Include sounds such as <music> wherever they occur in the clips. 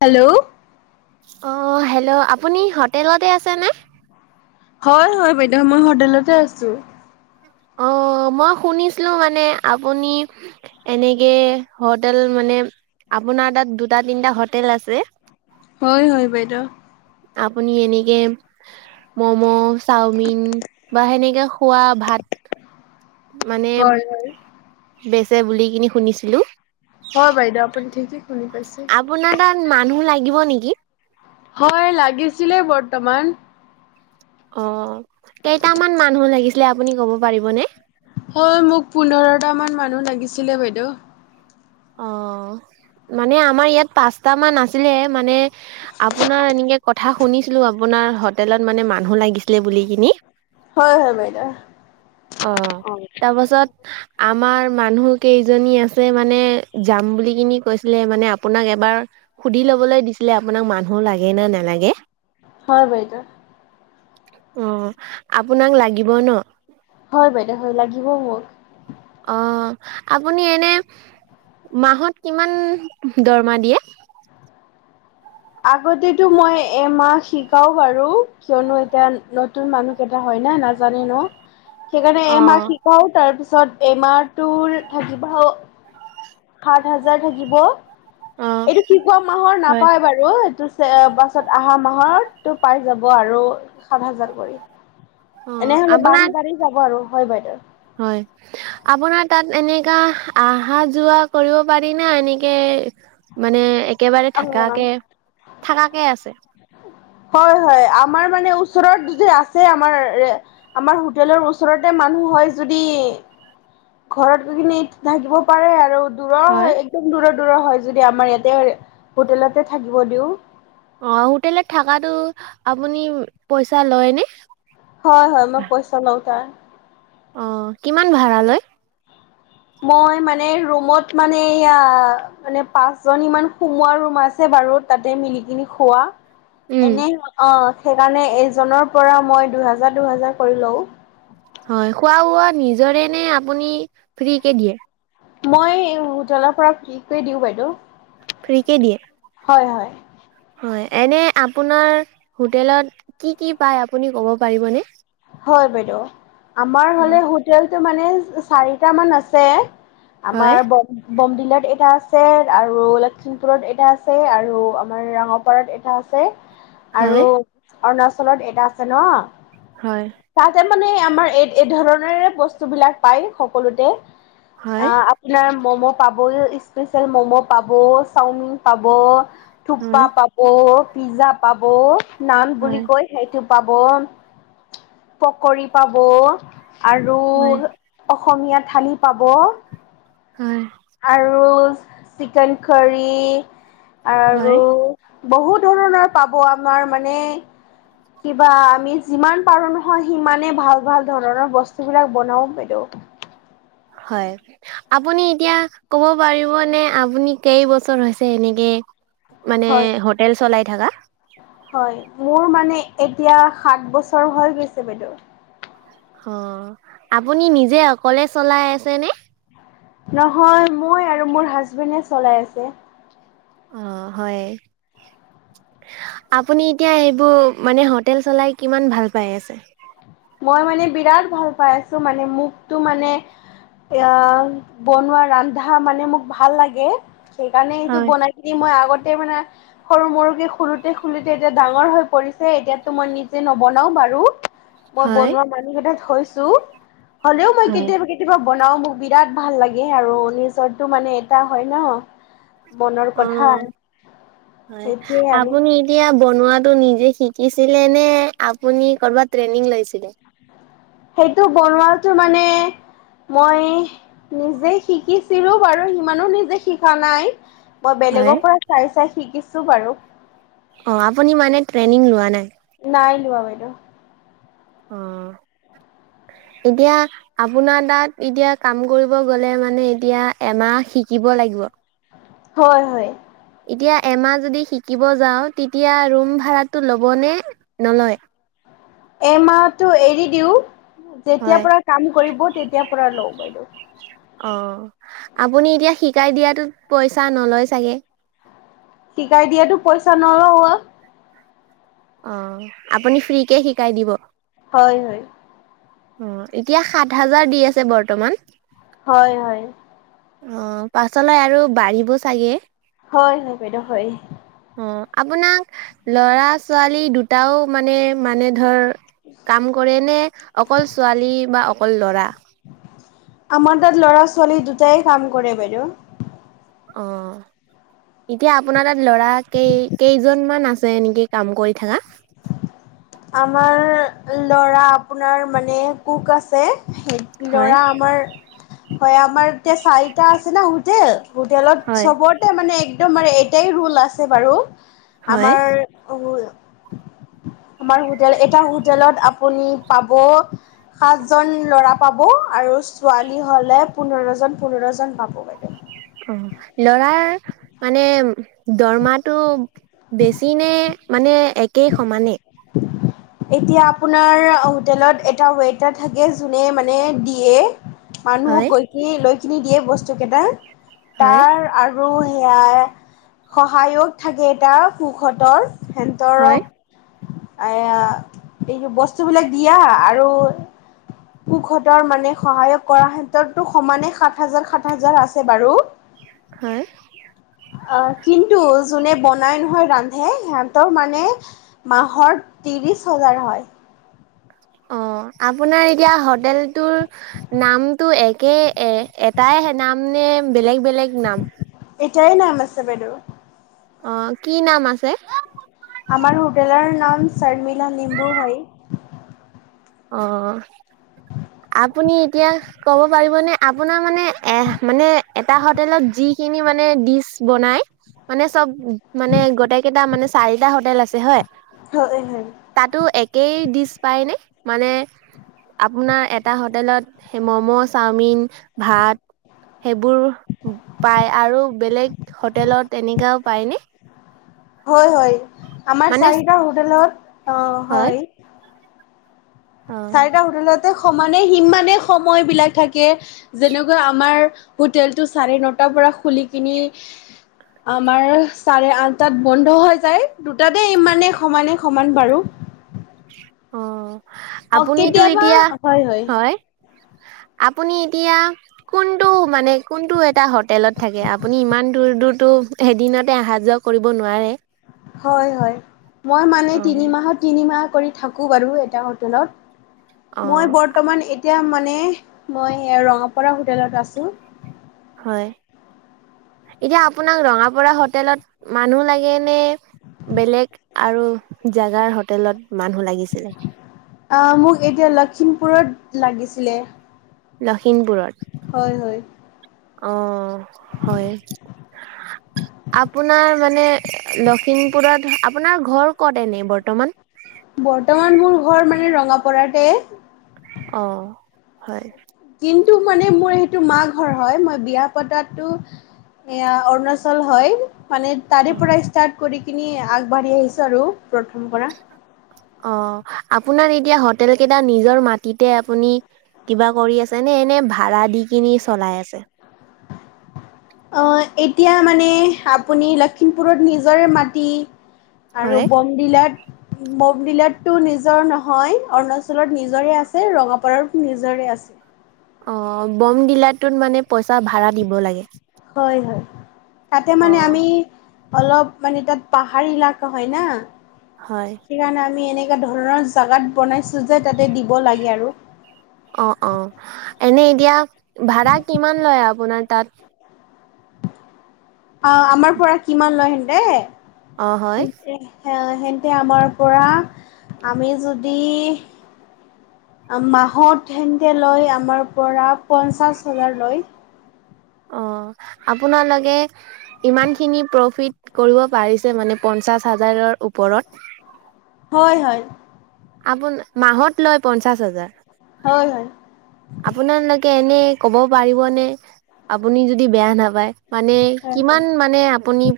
Hello অ hello আপুনি হোটেলতে আছেনে হয় হয় বাইদেউ মই হোটেলতে আছো অ মই শুনিছিলো মানে আপুনি এনেকে হোটেল মানে আপোনাৰ তাত দুটা তিনিটা হোটেল আছে হয় হয় বাইদেউ আপুনি এনেকে মম' চাওমিন বা সেনেকে খোৱা ভাত মানে হয় হয় বেচে বুলি কিনি শুনিছিলো হয় বাইদেউ আপুনি ঠিকেই শুনি পাইছে। আপোনাৰ তাত মানুহ লাগিব নেকি হয় লাগিছিলে বৰ্তমান অ কেইটামান মানুহ লাগিছিলে আপুনি ক'ব পাৰিবনে? হয় মোক পোন্ধৰট মান মানুহ লাগিছিলে বাইদেউ অ, 'মানে আমাৰ ইয়াত পাঁচটা মান আছিলে মানে আপোনাৰ এনেকে কথা শুনিছিলো আপোনাৰ হোটেলত মানে মানুহ লাগিছিলে বুলি কিনি <inaudible> হয় হয় বাইদেউ। অ' তাৰপাছত আমাৰ মানুহ কেইজনী আছে মানে যাম বুলি কিনি কৈছিলে মানে আপোনাক এবাৰ সুধি লবলৈ দিছিলে আপোনাক মানুহো লাগে নে নালাগে। হয় বাইদেউ। অ' আপোনাক লাগিব ন? হয়, বাইদেউ হয়, লাগিব মোক। অ' আপুনি এনে মাহত কিমান দৰমহা দিয়ে? আগতেতো মই এমাহ শিকাও বাৰু, কিয়নো এতিয়া নতুন মানুহ কেইটা হয় নাই ন নাজানে ন সেইকাৰণে অ এমাহ শিকাও তাৰ পিছত এমাহ তোৰ থাকিবা সাত হাজাৰ থাকিব। অ এইটো শিকোৱা মাহৰ হয় নাপায় বাৰু এইটো পাছত আহা মাহৰ টো পাই যাব আৰু সাত হাজাৰ কৰি। অ এনে হ'লে আপোনাক বাঢ়ি বাঢ়ি যাব আৰু হয় বাইদেউ। হয়, আপোনাৰ তাত এনেকা অহা-যোৱা কৰিব পাৰি না এনেকে মানে একেবাৰে অ থাকাকে থাকাকে আছে হয়, হয় আমাৰ মানে ওচৰত যদি আছে আমাৰ আমাৰ হোটেলৰ ওচৰতে ম মানুহ হয় যদি ঘৰত গৈ কিনে থাকিব পাৰে আৰু দূৰৰ হয় একদম দূৰত। <unintelligible> হয় যদি আমাৰ ইয়াতে হোটেলতে থাকিব দিওঁ। অ হোটেলত থকাতো আপুনি পইচা লয় নে? হয় হয় মই পইচা লওঁ। অ কিমান ভাৰা লয়? মই মানে ৰুমত মানে এয়া মানে পাঁচ জনী মান সোমোৱা ৰুম আছে। বাৰু তাতে মিলিকিনি খোৱা উম এনে অ। সেইকাৰণে এজনৰ পৰা মই দুহেজাৰ দুহেজাৰ কৰি লওঁ। হয় খোৱা-বোৱা নিজৰে নে আপুনি ফ্ৰীকে দিয়ে? মই হোটেলৰ পৰা ফ্ৰী কৰি দিওঁ বাইদেউ। ফ্ৰীকে দিয়ে? হয় হয়। হয় এনে আপোনাৰ হোটেলত কি কি পায় আপুনি ক'ব পাৰিবনে? হয় বাইদেউ আমাৰ হ'লে হয় হোটেলটো মানে চাৰিটামান আছে। হয় আমাৰ ব। বমডিলাত এটা আছে আৰু লখিমপুৰত এটা আছে আৰু আমাৰ ৰাঙাপাৰাত এটা আছে। হয় আৰু অৰুণাচলত এটা আছে নহ। হয়। মানে আমাৰ এই এই ধৰণৰে বস্তুবিলাক পায় সকলোতে। অ হয় আপোনাৰ ম'ম'। পাবই, স্পেচিয়েল ম'ম' পাব, চাওমিন পাব, থূপকা হয় পাব। পিজ্জা পাব নান বুলি হয় কৈ সেইটো পাব। পকৰি পাব আৰু। অসমীয়া থালি পাব হয় আৰু। চিকেনকাৰী আৰু। হয় বহুত ধৰণৰ পাব আমাৰ মানে। কিবা আমি যিমান পাৰোঁ নহয় সিমানে ভাল ভাল ধৰণৰ বস্তুবিলাক বনাওঁ বাইদেউ।। <inaudible> হয় আপুনি এতিয়া কব পাৰিবনে আপুনি কেই বছৰ হৈছে এনেকে। মানে হয় হোটেল চলাই থাকা। হয়, মোৰ মানে, এতিয়া সাত বছৰ হৈ গৈছে বাইদেউ। অ', আপুনি নিজে অকলে চলাই আছে নে?। নহয়, মই আৰু মোৰ হাজবেণ্ডে চলাই আছে। অ', হয়। আপুনি এতিয়া এইবোৰ, মানে হোটেল চলাই কিমান ভাল পাই আছে?। মই মানে, বিৰাট ভাল পাই আছো মানে, মোকতো মানে এ বনোৱা, ৰান্ধা মানে মোক ভাল লাগে। সেইকাৰণে এইটো হয়, বনাই কিনি মই আগত য়া মানে, সৰু-সৰুকে খোলোতে-খোলোতে এতিয়া ডাঙৰ হৈ পৰিছে। এতিয়াতো মই নিজে নবনাও ও, মই হয়। বনুৱা মানুহ কেইটা থৈছো, হলেও মই হয়। কেতিয়াবা, কেতিয়াবা বনাও, মোক বিৰাট ভাল লাগে আৰু নিজৰো মানে এটা হয় ন'। মনৰ অ', কথা হয়, সেইটোৱে আৰু আপুনি এতিয়া বনোৱাত নিজে শিকিছিলে নে, আপুনি কৰবাত ট্ৰেইনিং লৈছিলে?। সেইটো বনোৱাটো মানে মই, নিজে শিকিছিলো বাৰু ইমানো নিজে শিকা নাই। মই, হয়। বেলেগৰ পৰা চাই চাই শিকিছো বাৰু। অ', আপুনি মানে ট্ৰেইনিং লোৱা নাই? নাই লোৱা বাইদেউ। অ'। এতিয়া, আপোনাৰ তাত এতিয়া কাম কৰিব গ'লে মানে, এতিয়া এমাহ শিকিব লাগিব। হয়-হয়। এতিয়া এমাহ যদি শিকিব যাও, তেতিয়া ৰুম ভাড়াটো ল'বনে, নলয়? <inaudible> এমাহটো এৰি দিও, হয় যেতিয়াৰ পৰা কাম কৰিব তেতিয়াৰ পৰা লও বাইদেউ। অ', আপুনি এতিয়া শিকাই দিয়াতোত পইচা নলয় চাগে? শিকাই দিয়াতো পইচা নলও। অ', আপুনি ফ্ৰীকে শিকাই দিব। হয়-হয়। অ', এতিয়া সাত হাজাৰ দি আছে বৰ্তমান। হয়-হয়। অ', পাছলৈ আৰু বাঢ়িব চাগে। হয়-হয়, বাইদেউ হয়। অ', আপোনাক, লৰা ছোৱালী দুটাও মানে-মানে ধৰ কাম কৰে নে, অকল ছোৱালী বা অকল লৰা?। আমাৰ তাত লৰা ছোৱালী দুটাই কাম কৰে বাইদেউ। অ। এতিয়া আপোনাৰ তাত ল'ৰা, কেই-কেইজনমান আছে এনেকে কাম কৰি থকা?। আমাৰ ল'ৰা আপোনাৰ, মানে কোক আছে হয় ল'ৰা আমাৰ হয়, আমাৰ এতিয়া চাৰিটা আছে ন' হোটেল। হোটেলত, হয় চবতে মানে একদম আৰু এটাই ৰোল আছে বাৰু। হয় আমাৰ, উম। <inaudible> আমাৰ হোটেল, এটা হোটেলত আপুনি পাব সাত জন ল'ৰা পাব, আৰু ছোৱালী হলে পোন্ধৰ জন, পোন্ধৰ জন পাব বাইদেউ। অ', লৰা মানে দৰমাটো, বেছি নে মানে, একেই সমানে?। এতিয়া আপুনাৰ, হোটেলত এটা ৱেটাৰ থাকে যুনে মানে, দিয়ে মানুহক হয় গৈ কিনি, লৈকিনি দিয়ে বস্তু কেইটা। হয় তাৰ আৰু আৰু সেয়া, সহায়ক থাকে এটা কুকহতৰ। হয় সেন্তৰক, আয়া। এইয বস্তু বিলাক দিয়া আৰু সুখতৰ মানে সহায়ক কৰাৰ ক্ষেত্ৰতো সমানে সাত হাজাৰ সাত হাজাৰ আছে বাৰু হা অ কিন্তু যোনে বনাই নহয় ৰান্ধে সিহতৰ মানে মাহৰ ত্ৰিশ চলাৰ হয় অ আপোনাৰ এতিয়া হোটেলটোৰ নামটো একে এ এটাই ে নাম নে বেলেগ বেলেগ নাম এটাই নাম আছে বাইদেউ অ কি নাম আছে আমাৰ হোটেলৰ নাম শৰ্মিলা লিম্বু হয় অ আপুনি এতিয়া ক'ব পাৰিবনেে আপোনাৰ মানে এ মানে এটা হোটেলত যি খিনি মানে দি বনাই মানে চব মানে গোটেই কেইটা মানে চাৰিটা হোটেল আছে হয় হয় হয় তাতো একেই ডিছ পাই নে আপোনাৰ এটা হোটেলত ম'ম' চাওমিন ভাত সেইবোৰ পায় আৰু বেলেগ হোটেলত এনেককাাও পায়নে হয় হয় আমাৰ মানে চাৰিটা হোটেলত অ হয় অ চাৰিটা হোটেলতে সমানে সিমানে সময় বিলাক থাকে যেনেকৈ আমাৰ হোটেল টো চাৰে নটাৰ পৰা খুলি কিনি আমাৰ চাৰে আঠটাত বন্ধ হৈ যায় দুটাতে ইমানে সমানে সমান বাৰু অ আপুনিতো এতিয়া হয় আপুনি এতিয়া কোনটো মানে কোনটো এটা হোটেলত থাকে আপুনি ইমান দূৰ দূৰটোো এেইদিনতে অহা যোৱা কৰিব নোৱাৰে হয় হয় মই মানে তিনি মাহত তিনিমাহ কৰি থাকো বাৰু এটা হোটেলত মই অ', বৰ্তমান এ এতিয়া মানে মই ৰঙাপাৰা হোটেলত আছোঁ হয় এতিয়া আপোনাক ৰঙাপা হোটেলত মানুহ লাগে নে বেলেগ আৰু জাগাৰ হোটেলত মানুহ লাগিছিলে মোক এতিয়া লখিমপুৰত লাগিছিলে লখিমপুৰত হয় হয় অ হয় আপোনাৰ মানে লখিমপুৰত আপোনাৰ ঘৰ ক'ত এনে বৰ্তমান বৰ্তমান মোৰ ঘৰ মানে ৰঙাপাতে অ হয় কিন্তু মানে মোৰ সেইটো মা ঘৰ হয় মই বিয়া পতাতো এয়া অৰুণাচল হয় মানে তাৰে পৰা ষ্টাৰ্ট কৰি কিনি আগবাঢ়ি আহিছো আৰু প্ৰথম পৰা অ আপোনাৰ এতিয়া হোটেল কেইটা নিজৰ মাটিতে আপুনি কিবা কৰি আছে নে তেনে ভাড়া দি কিনি চলাই আছে আহ এতিয়া মানে আপুনি লখিমপুৰত নিজৰে মাটি আৰু হয়। বমডিলাত বমডিলাত নিজৰ নহয় অৰুণাচলত নিজৰে আছে ৰঙাপাৰাত নিজৰে আছে অ বমডিলাৰটোত মানে পইচা ভাড়া দিব লাগে হয় হয় তাতে অ মানে আমি অলপ মানে তাত পাহাৰ এলকা হয় না হয়। সেইকাৰণে আমি এনে নে ধৰণৰ জাগাত বনাইছোঁ যে তাতে দিব লাগে আৰু অ অ এনে এতিয়া ভাড়া কিমান লয় আপোনাৰ তাত আহ আমাৰ পৰা কিমান লয় হেন দে অঁ হয় তেন্ততে আমাৰ পৰা আমি যদি মাহত তেক লৈ আমাৰ পৰা পঞ্চাছ হাজাৰ লয় অ আপোনালোকে ইমান খিনি প্ৰফিট কৰিব পাৰে মানে পঞ্চাছ হাজাৰ ওপৰত হয় হয় আপোন মাহত লয় পঞ্চাশ হাজাৰ হয় হয় আপোনালোকে এনে ক'ব পাৰিবনে আপুনি যদি বেয়া নাপায় মানে হয় হয় কিমান মানে আপুনি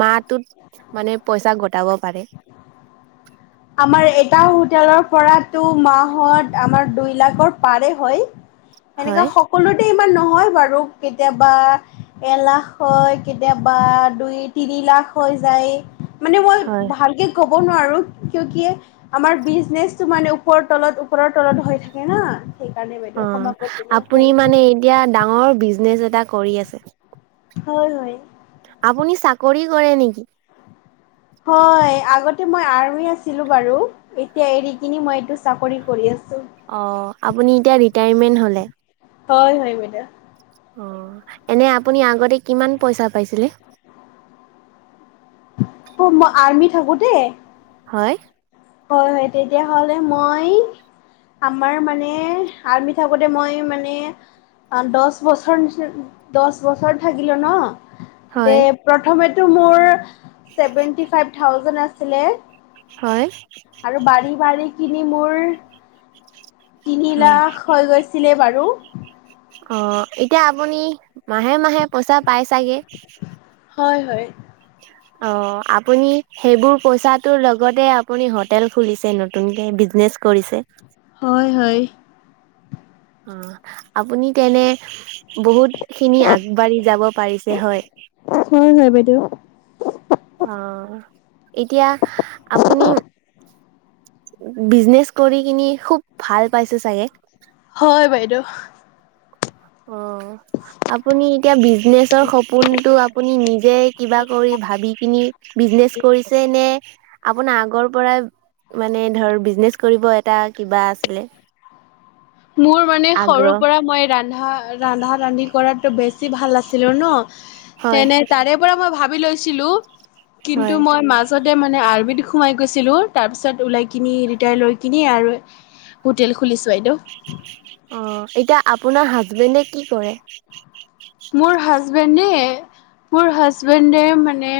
মাহটোত মানে পইচা গটাব পাৰে আমাৰ এটাও তেলৰ পৰাটো মাহত আমাৰ দুই লাখৰ পাৰে হয় সেনেকুৱা হয়। সকলোতে ইমান নহয় বাৰু কেতিয়াবা এ লাখ হয় কেতিয়াবা দুই তিনি লাখ হৈ যায় মানে মই হয়। ভালকে ক কব নোৱাৰো ক কিয় আমাৰ বিজনেচটো মানে ওপৰৰ তলত ওপৰৰ তলত হৈ থাকে না সেইকাৰণে অ বাইদেউ ক্ষমা কৰি দিব আপুনি হয় মানে এতিয়া ডাঙৰ বিজনেচ এটা কৰি আছে হয় হয় আপুনি চাকৰি কৰে নেকি হয় আগতে মই আৰমি আছিলো বাৰু এতিয়া এ মই এইটো চাকৰি কৰি আছো অ', আপুনি এতিয়া ৰিটায়াৰমেন্ট হ'লে। হয় হয় বাইদয়া অ এনে আপুনি আগতে কিমান পইচা পাইছিলে মই আৰ্মি থাকো তে হয় হয় হয় তেতিয়াহলে মই আমাৰ মানে আৰমি থাকোতে মই মানে অ দহ বছৰ নিচিনা দহ বছৰ থাকিলো ন হয়, প্ৰথমটো মোৰ সেভেন্তি ফাইভ থাউজেণ্ড আছিলে হয়। আৰু বাৰী, বাৰী কিনি মোৰ তিনি হয়। লাখ হৈ গৈছিলে বাৰু অ', এতিয়া আপুনি মাহে মাহে পইচা পাই চাগে হয়, হয় অ', আপুনি সেইবোৰ পইচা তৰ লগতে আপুনি হোটেল খুলিছে নতুনকে বিজনে কৰিছে হয়, হয় অ', আপুনি তেনে বহুতখিনি আগবাঢ়ি যাব পাৰিছে হয় হয় হয় বাইদেউ আহ, এতিয়া আপুনি বিজনেচ কৰি কিনি খুব ভাল পাইছে চাগে হয়, বাইদেউ অ', আপুনি এতিয়া বিজনেচ ৰ সপোনতটো আপুনি নিজে কিবা কৰি ভাবি কিিনি বিজনেচ কৰিছে নে আপোনাৰ আগৰ পৰাই মানে ধৰ বিজনেচ কৰিব এটা কিবা আছিলে মোৰ মানে সৰু আগ্ৰহ পৰা মই ৰন্ধা, ৰান্ধা ৰান্ধি কৰাো বেছি ভাল নাছিলো ন হয় তেনে তাৰে পৰা মই ভাবি লৈছিলো হয় কিন্তু মই মাজতে মানে আৰবি সোমাই গৈছিলো তাৰ পিছত ওলাই কিনি ৰিটায়াৰ লৈ কিিনি আৰু হোটেল খুলিছো এ অ', এতিয়া আপোনাৰ হাজবেণ্ডে কি কৰে মোৰ হাজবেণ্ডে মোৰ হাজবেণ্ডে মানে